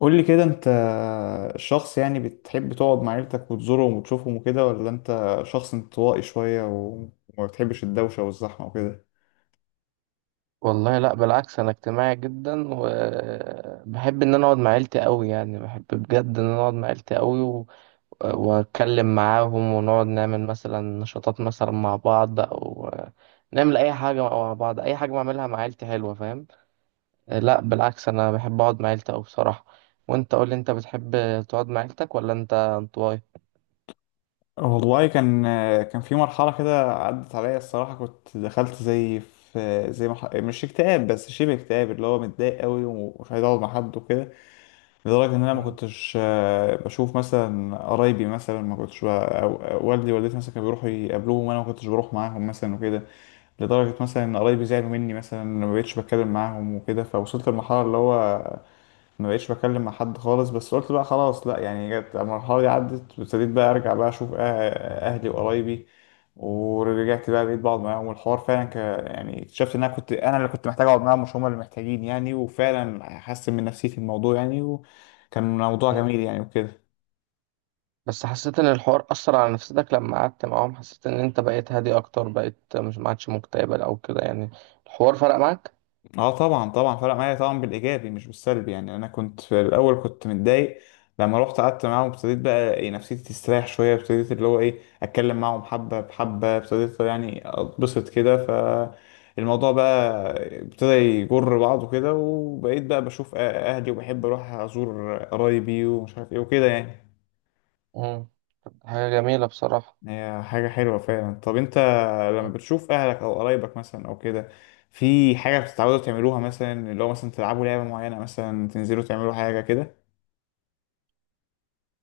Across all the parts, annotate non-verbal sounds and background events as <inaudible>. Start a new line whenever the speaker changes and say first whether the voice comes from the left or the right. left: قول لي كده، انت شخص يعني بتحب تقعد مع عيلتك وتزورهم وتشوفهم وكده، ولا انت شخص انطوائي شوية و- وما بتحبش الدوشة والزحمة وكده؟
right: والله، لا بالعكس، انا اجتماعي جدا وبحب ان انا اقعد مع عيلتي قوي. يعني بحب بجد ان انا اقعد مع عيلتي قوي واتكلم معاهم، ونقعد نعمل مثلا نشاطات مثلا مع بعض او نعمل اي حاجه مع بعض. اي حاجه بعملها مع عيلتي حلوه، فاهم. لا بالعكس، انا بحب اقعد مع عيلتي قوي بصراحه. وانت قول لي، انت بتحب تقعد مع عيلتك ولا انت انطوائي؟
left: والله كان في مرحلة كده عدت عليا الصراحة، كنت دخلت زي في زي مش اكتئاب بس شبه اكتئاب، اللي هو متضايق قوي ومش عايز اقعد مع حد وكده. لدرجة ان انا ما كنتش بشوف مثلا قرايبي، مثلا ما كنتش ب... أو أو والدي ووالدتي مثلا كانوا بيروحوا يقابلوهم وانا ما كنتش بروح معاهم مثلا وكده. لدرجة مثلا إن قرايبي زعلوا مني، مثلا أنا ما بقتش بتكلم معاهم وكده، فوصلت لمرحلة اللي هو ما بقتش بتكلم مع حد خالص. بس قلت بقى خلاص لأ، يعني جت المرحلة دي عدت وابتديت بقى أرجع بقى أشوف أهلي وقرايبي. ورجعت بقى بقيت بقعد معاهم، والحوار فعلا يعني اكتشفت إن أنا كنت أنا اللي كنت محتاج أقعد معاهم، مش هما اللي محتاجين يعني، وفعلا حسن من نفسيتي الموضوع يعني، وكان موضوع
right: مم.
left: جميل يعني وكده.
right: بس حسيت ان الحوار اثر على نفسيتك لما قعدت معاهم. حسيت ان انت بقيت هادي اكتر، بقيت مش، ما عادش مكتئب او كده يعني، الحوار فرق معاك.
left: اه، طبعا طبعا فرق معايا طبعا، بالايجابي مش بالسلبي يعني، انا كنت في الاول كنت متضايق. لما رحت قعدت معاهم ابتديت بقى إيه نفسيتي تستريح شويه، ابتديت اللي هو ايه اتكلم معاهم حبه بحبه، ابتديت يعني اتبسط كده، فالموضوع بقى ابتدى يجر بعضه كده، وبقيت بقى بشوف اهلي وبحب اروح ازور قرايبي ومش عارف ايه وكده يعني.
right: امم حاجه جميله بصراحه.
left: هي حاجة حلوة فعلا. طب انت لما
right: مم.
left: بتشوف اهلك او قرايبك مثلا او كده، في حاجة بتتعودوا تعملوها، مثلا اللي هو مثلا تلعبوا لعبة معينة مثلا، تنزلوا تعملوا حاجة كده؟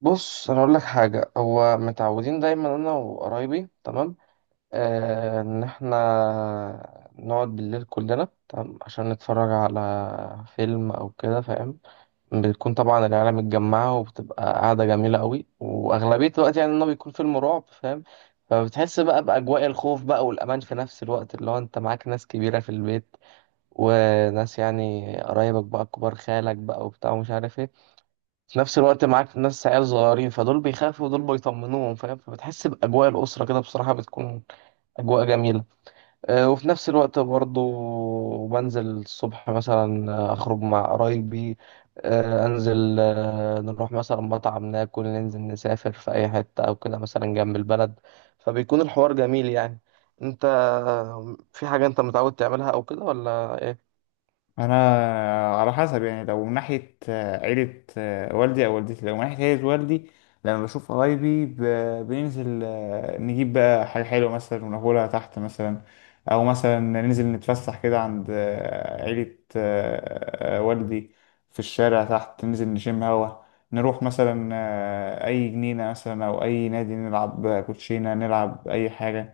right: بص انا اقول لك حاجه، هو متعودين دايما انا وقرايبي، تمام. ان احنا نقعد بالليل كلنا تمام عشان نتفرج على فيلم او كده، فاهم. بتكون طبعا العيله متجمعه، وبتبقى قاعده جميله قوي. واغلبيه الوقت يعني انه بيكون فيلم رعب، فاهم. فبتحس بقى باجواء الخوف بقى والامان في نفس الوقت، اللي هو انت معاك ناس كبيره في البيت، وناس يعني قرايبك بقى كبار، خالك بقى وبتاع ومش عارف ايه. في نفس الوقت معاك ناس عيال صغيرين، فدول بيخافوا ودول بيطمنوهم، فاهم. فبتحس باجواء الاسره كده بصراحه، بتكون اجواء جميله. وفي نفس الوقت برضه، بنزل الصبح مثلا، أخرج مع قرايبي، أنزل، نروح مثلا مطعم ناكل. ننزل نسافر في أي حتة أو كده، مثلا جنب البلد. فبيكون الحوار جميل يعني. أنت في حاجة أنت متعود تعملها أو كده ولا إيه؟
left: انا على حسب يعني، لو من ناحيه عيله والدي او والدتي، لو من ناحيه عيله والدي لما بشوف قرايبي بننزل نجيب بقى حاجه حلوه مثلا وناكلها تحت مثلا، او مثلا ننزل نتفسح كده عند عيله والدي في الشارع تحت، ننزل نشم هوا، نروح مثلا اي جنينه مثلا او اي نادي، نلعب كوتشينه، نلعب اي حاجه.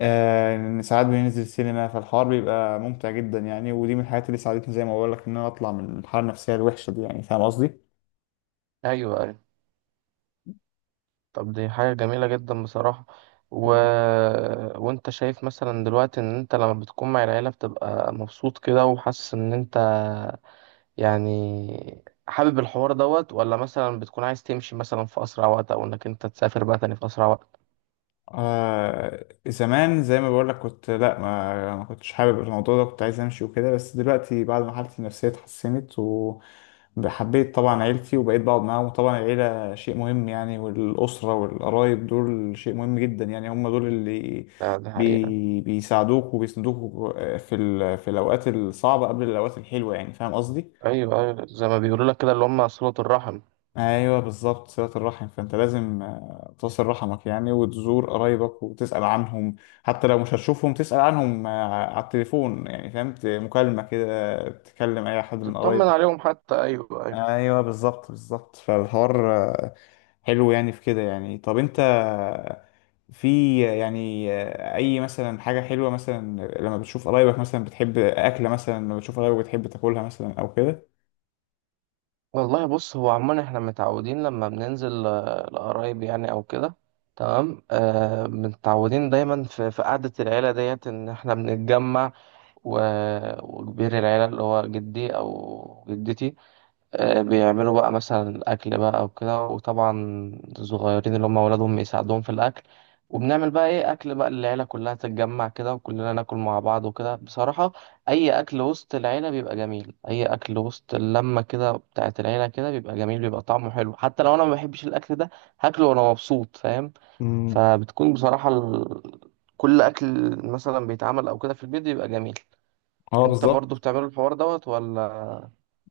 left: ان ساعات بننزل سينما، فالحوار بيبقى ممتع جدا يعني، ودي من الحاجات اللي ساعدتني زي ما بقول لك ان انا اطلع من الحاله النفسيه الوحشه دي يعني، فاهم قصدي؟
right: أيوه، أيوه. طب دي حاجة جميلة جدا بصراحة. و... وأنت شايف مثلا دلوقتي إن أنت لما بتكون مع العيلة بتبقى مبسوط كده، وحاسس إن أنت يعني حابب الحوار دوت، ولا مثلا بتكون عايز تمشي مثلا في أسرع وقت، أو إنك أنت تسافر بقى تاني في أسرع وقت؟
left: آه زمان زي ما بقول لك كنت لا، ما كنتش حابب الموضوع ده، كنت عايز امشي وكده. بس دلوقتي بعد ما حالتي النفسية اتحسنت وحبيت طبعا عيلتي وبقيت بقعد معاهم، وطبعا العيلة شيء مهم يعني، والأسرة والقرايب دول شيء مهم جدا يعني، هم دول اللي
right: لا دي حقيقة.
left: بيساعدوك وبيسندوك في في الأوقات الصعبة قبل الأوقات الحلوة يعني، فاهم قصدي؟
right: أيوه، أيوه، زي ما بيقولوا لك كده، اللي هم صلة الرحم.
left: ايوه بالظبط، صلة الرحم. فانت لازم تصل رحمك يعني وتزور قرايبك وتسأل عنهم، حتى لو مش هتشوفهم تسأل عنهم على التليفون يعني، فهمت، مكالمة كده تكلم اي حد من
right: تطمن
left: قرايبك.
right: عليهم حتى، أيوه، أيوه.
left: ايوه بالظبط بالظبط. فالحوار حلو يعني في كده يعني. طب انت في يعني اي مثلا حاجة حلوة، مثلا لما بتشوف قرايبك مثلا بتحب اكلة، مثلا لما بتشوف قرايبك بتحب تاكلها مثلا او كده؟
right: والله بص، هو عموما إحنا متعودين لما بننزل لقرايب يعني أو كده، تمام. متعودين دايما في قعدة العيلة ديت إن إحنا بنتجمع، و- وكبير العيلة اللي هو جدي أو جدتي بيعملوا بقى مثلا أكل بقى وكده. وطبعا الصغيرين اللي هم أولادهم يساعدوهم في الأكل. وبنعمل بقى إيه أكل بقى، العيلة كلها تتجمع كده وكلنا ناكل مع بعض وكده بصراحة. أي أكل وسط العيلة بيبقى جميل، أي أكل وسط اللمة كده بتاعت العيلة كده بيبقى جميل، بيبقى طعمه حلو. حتى لو أنا ما بحبش الأكل ده، هاكله وأنا مبسوط، فاهم.
left: مم.
right: فبتكون بصراحة كل أكل مثلا بيتعمل أو كده في البيت بيبقى جميل.
left: اه
right: أنت برضو
left: بالظبط.
right: بتعمل الحوار دوت ولا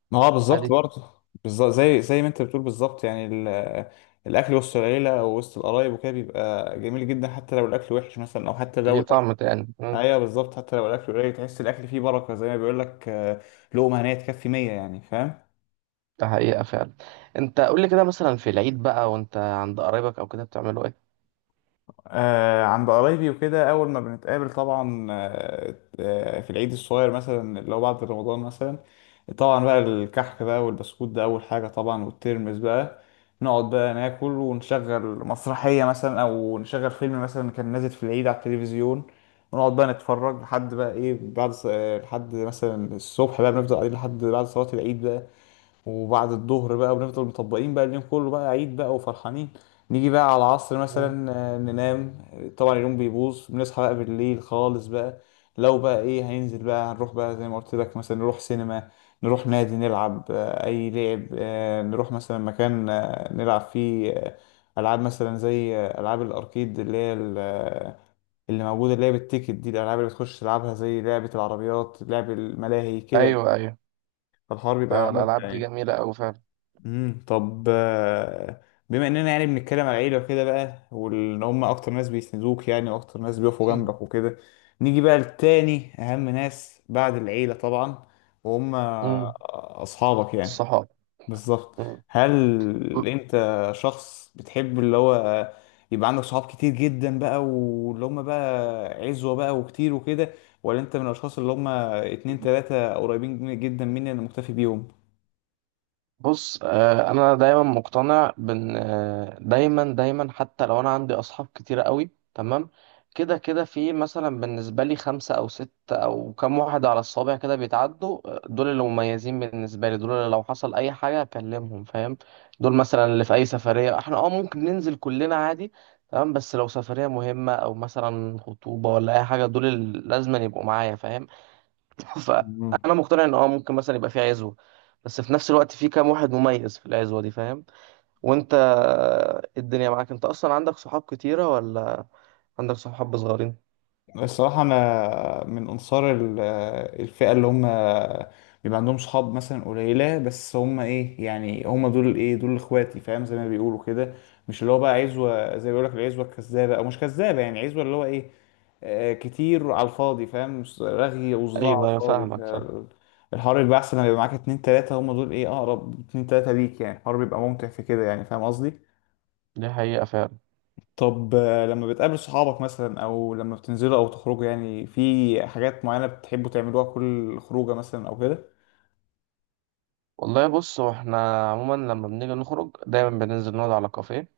left: ما هو بالظبط
right: عادي؟
left: برضه بالظبط، زي ما انت بتقول بالظبط يعني، الاكل وسط العيله او وسط القرايب وكده بيبقى جميل جدا، حتى لو الاكل وحش مثلا، او حتى لو
right: دي
left: الاكل،
right: طعم تاني.
left: ايوه بالظبط، حتى لو الاكل قليل تحس الاكل فيه بركه، زي ما بيقول لك لقمه هنيه تكفي 100 يعني، فاهم؟
right: ده حقيقة فعلا. انت قول لي كده، مثلا في العيد بقى وانت عند قرايبك او كده بتعملوا ايه؟
left: آه عند قرايبي وكده، أول ما بنتقابل طبعا، في العيد الصغير مثلا اللي هو بعد رمضان مثلا، طبعا بقى الكحك بقى والبسكوت ده أول حاجة طبعا، والترمس بقى، نقعد بقى ناكل ونشغل مسرحية مثلا أو نشغل فيلم مثلا كان نازل في العيد على التلفزيون، ونقعد بقى نتفرج لحد بقى إيه بعد لحد مثلا الصبح بقى، بنفضل قاعدين لحد بعد صلاة العيد بقى، وبعد الظهر بقى بنفضل مطبقين بقى، اليوم كله بقى عيد بقى وفرحانين. نيجي بقى على العصر
right: مم.
left: مثلا ننام، طبعا اليوم بيبوظ، بنصحى بقى بالليل خالص بقى. لو بقى ايه هننزل بقى، هنروح بقى زي ما قلت لك مثلا نروح سينما، نروح نادي نلعب اي لعب، نروح مثلا مكان نلعب فيه العاب مثلا، زي العاب الاركيد اللي هي اللي موجوده، اللي هي بالتيكت دي، الالعاب اللي بتخش تلعبها زي لعبه العربيات، لعب الملاهي كده.
right: ايوه، ايوه.
left: فالحوار بيبقى ممتع
right: الالعاب دي
left: يعني.
right: جميلة اوي فعلا.
left: طب بما اننا يعني بنتكلم على العيله وكده بقى، وان هم اكتر ناس بيسندوك يعني واكتر ناس بيقفوا جنبك
right: <clears throat>
left: وكده، نيجي بقى لتاني اهم ناس بعد العيله طبعا، وهم
right: امم
left: اصحابك يعني.
right: الصحاب.
left: بالظبط. هل
right: مم.
left: انت شخص بتحب اللي هو يبقى عندك صحاب كتير جدا بقى، واللي هم بقى عزوه بقى وكتير وكده، ولا انت من الاشخاص اللي هم اتنين تلاته قريبين جدا مني انا مكتفي بيهم؟
right: بص، انا دايما مقتنع بان، دايما دايما حتى لو انا عندي اصحاب كتيرة قوي تمام، كده كده في مثلا بالنسبة لي خمسة او ستة او كام واحد على الصابع كده بيتعدوا، دول اللي مميزين بالنسبة لي، دول اللي لو حصل اي حاجة اكلمهم، فاهم. دول مثلا اللي في اي سفرية احنا ممكن ننزل كلنا عادي تمام. بس لو سفرية مهمة او مثلا خطوبة ولا اي حاجة، دول اللي لازم يبقوا معايا، فاهم. فانا مقتنع ان ممكن مثلا يبقى في عزوه، بس في نفس الوقت في كام واحد مميز في العزوه دي، فاهم. وانت الدنيا معاك، انت اصلا عندك صحاب كتيره ولا عندك صحاب صغيرين؟
left: الصراحة أنا من أنصار الفئة اللي هم بيبقى عندهم صحاب مثلا قليلة، بس هم إيه يعني، هم دول إيه، دول إخواتي فاهم، زي ما بيقولوا كده. مش اللي هو بقى عزوة زي ما بيقولك العزوة الكذابة، أو مش كذابة يعني، عزوة اللي هو إيه كتير على الفاضي فاهم، رغي وصداع على
right: ايوه، ايوه
left: الفاضي.
right: فاهمك، فاهم.
left: الحوار بيبقى أحسن لما يبقى معاك اتنين تلاتة، هم دول إيه أقرب اتنين تلاتة ليك يعني، الحوار بيبقى ممتع في كده يعني، فاهم قصدي؟
right: دي حقيقه فعلا.
left: طب لما بتقابل صحابك مثلا او لما بتنزلوا او تخرجوا، يعني في حاجات معينة بتحبوا تعملوها كل خروجة مثلا او كده؟
right: والله بص، هو احنا عموما لما بنيجي نخرج دايما بننزل نقعد على كافيه،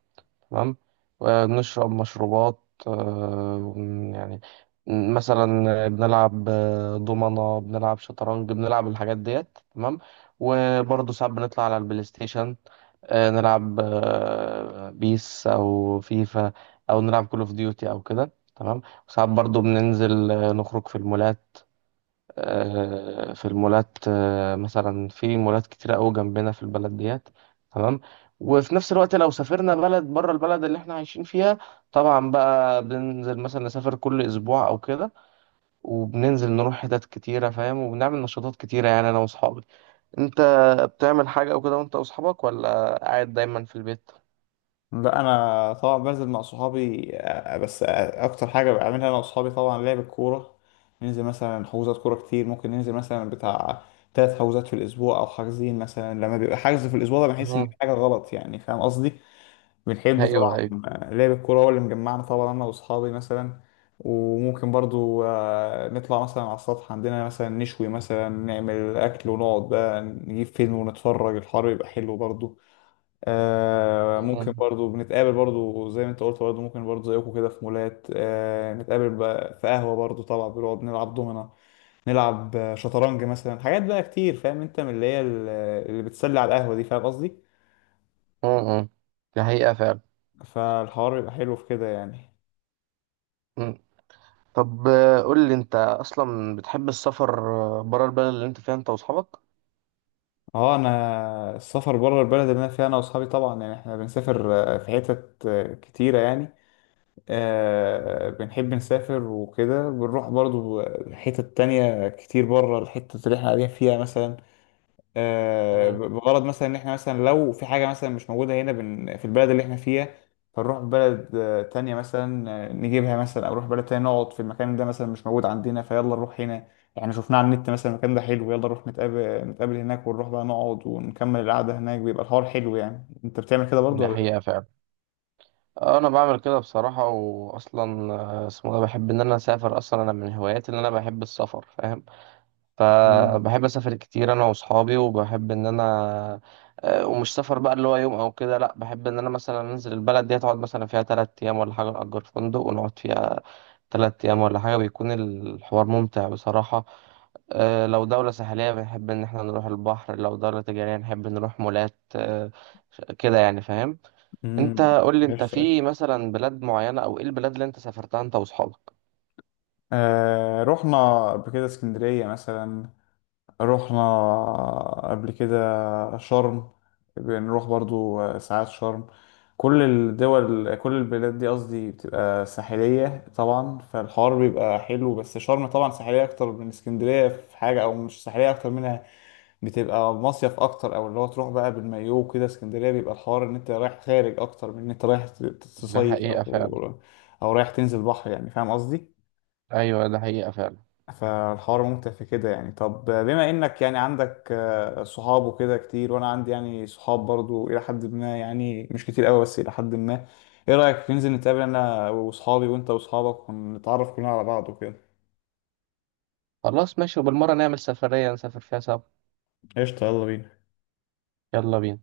right: تمام. ونشرب مشروبات، يعني مثلا بنلعب دومنة، بنلعب شطرنج، بنلعب الحاجات ديت، تمام. وبرضه ساعات بنطلع على البلاي ستيشن، نلعب بيس او فيفا، او نلعب كول اوف ديوتي او كده، تمام. وساعات برضو بننزل نخرج في المولات، في المولات مثلا في مولات كتيرة قوي جنبنا في البلد ديت، تمام. وفي نفس الوقت لو سافرنا بلد بره البلد اللي احنا عايشين فيها، طبعا بقى بننزل مثلا نسافر كل اسبوع او كده. وبننزل نروح حتت كتيرة، فاهم. وبنعمل نشاطات كتيرة يعني انا واصحابي. انت بتعمل حاجة او كده وانت واصحابك، ولا قاعد دايما في البيت؟
left: لا انا طبعا بنزل مع صحابي بس اكتر حاجة بعملها انا وصحابي طبعا لعب الكورة. ننزل مثلا حجوزات كورة كتير، ممكن ننزل مثلا بتاع ثلاث حجوزات في الاسبوع، او حاجزين مثلا، لما بيبقى حجز في الاسبوع ده بحس ان
right: مم.
left: في حاجة غلط يعني، فاهم قصدي؟ بنحب
right: ايوه،
left: طبعا
right: ايوه.
left: لعب الكورة، هو اللي مجمعنا طبعا أنا وأصحابي مثلا. وممكن برضو نطلع مثلا على السطح عندنا، مثلا نشوي مثلا، نعمل أكل ونقعد بقى نجيب فيلم ونتفرج، الحر يبقى حلو برضو. ممكن
right: مم.
left: برضو بنتقابل برضو زي ما أنت قلت، برضو ممكن برضو زيكم كده في مولات، نتقابل بقى في قهوة برضو، طبعا بنقعد نلعب دومنا، نلعب شطرنج مثلا، حاجات بقى كتير، فاهم أنت من اللي هي اللي بتسلي على القهوة دي، فاهم قصدي؟
right: مم. دي حقيقة فعلا.
left: فالحوار يبقى حلو في كده يعني.
right: مم. طب قول لي انت اصلا بتحب السفر بره البلد اللي انت فيها انت واصحابك؟
left: اه انا السفر بره البلد اللي انا فيها انا واصحابي طبعا يعني، احنا بنسافر في حتت كتيره يعني، بنحب نسافر وكده، بنروح برضو حتت تانية كتير بره الحتة اللي احنا قاعدين فيها مثلا،
right: مم.
left: بغرض مثلا ان احنا مثلا لو في حاجه مثلا مش موجوده هنا في البلد اللي احنا فيها، فنروح بلد تانية مثلا نجيبها مثلا، او نروح بلد تانية نقعد في المكان ده، مثلا مش موجود عندنا، فيلا نروح هنا يعني، شفناه على النت مثلا المكان ده حلو، يلا نروح نتقابل هناك، ونروح بقى نقعد ونكمل القعده هناك، بيبقى الحوار حلو يعني. انت بتعمل كده برضو
right: دي
left: ولا؟
right: حقيقة فعلا. انا بعمل كده بصراحة. واصلا اسمه إيه ده، بحب ان انا اسافر. اصلا انا من هواياتي ان انا بحب السفر، فاهم. فبحب اسافر كتير انا واصحابي. وبحب ان انا ومش سفر بقى اللي هو يوم او كده، لا، بحب ان انا مثلا انزل البلد دي هتقعد مثلا فيها 3 ايام ولا حاجة، نأجر فندق ونقعد فيها 3 أيام ولا حاجة، بيكون الحوار ممتع بصراحة. لو دولة ساحلية بنحب إن احنا نروح البحر، لو دولة تجارية نحب نروح مولات. كده يعني، فاهم. انت
left: امم،
right: قولي، انت
left: قشطة قشطة.
right: في مثلا بلاد معينة او ايه البلاد اللي انت سافرتها انت واصحابك؟
left: آه رحنا قبل كده اسكندرية مثلا، رحنا قبل كده شرم، بنروح برضو ساعات شرم، كل الدول كل البلاد دي قصدي بتبقى ساحلية طبعا، فالحوار بيبقى حلو. بس شرم طبعا ساحلية أكتر من اسكندرية في حاجة، أو مش ساحلية أكتر منها، بتبقى مصيف أكتر، أو اللي هو تروح بقى بالمايو كده. اسكندرية بيبقى الحوار إن أنت رايح خارج أكتر من إن أنت رايح
right: ده
left: تصيف،
right: حقيقة فعلا.
left: أو رايح تنزل بحر يعني، فاهم قصدي؟
right: ايوه، ده حقيقة فعلا.
left: فالحوار ممتع في كده يعني. طب بما انك يعني عندك صحاب وكده كتير، وانا عندي يعني صحاب برضو الى حد ما يعني، مش كتير قوي بس الى حد ما، ايه رأيك ننزل نتقابل انا واصحابي وانت واصحابك ونتعرف كلنا على بعض وكده؟
right: خلاص ماشي، وبالمرة نعمل سفرية نسافر فيها سوا.
left: قشطة، يلا بينا.
right: يلا بينا.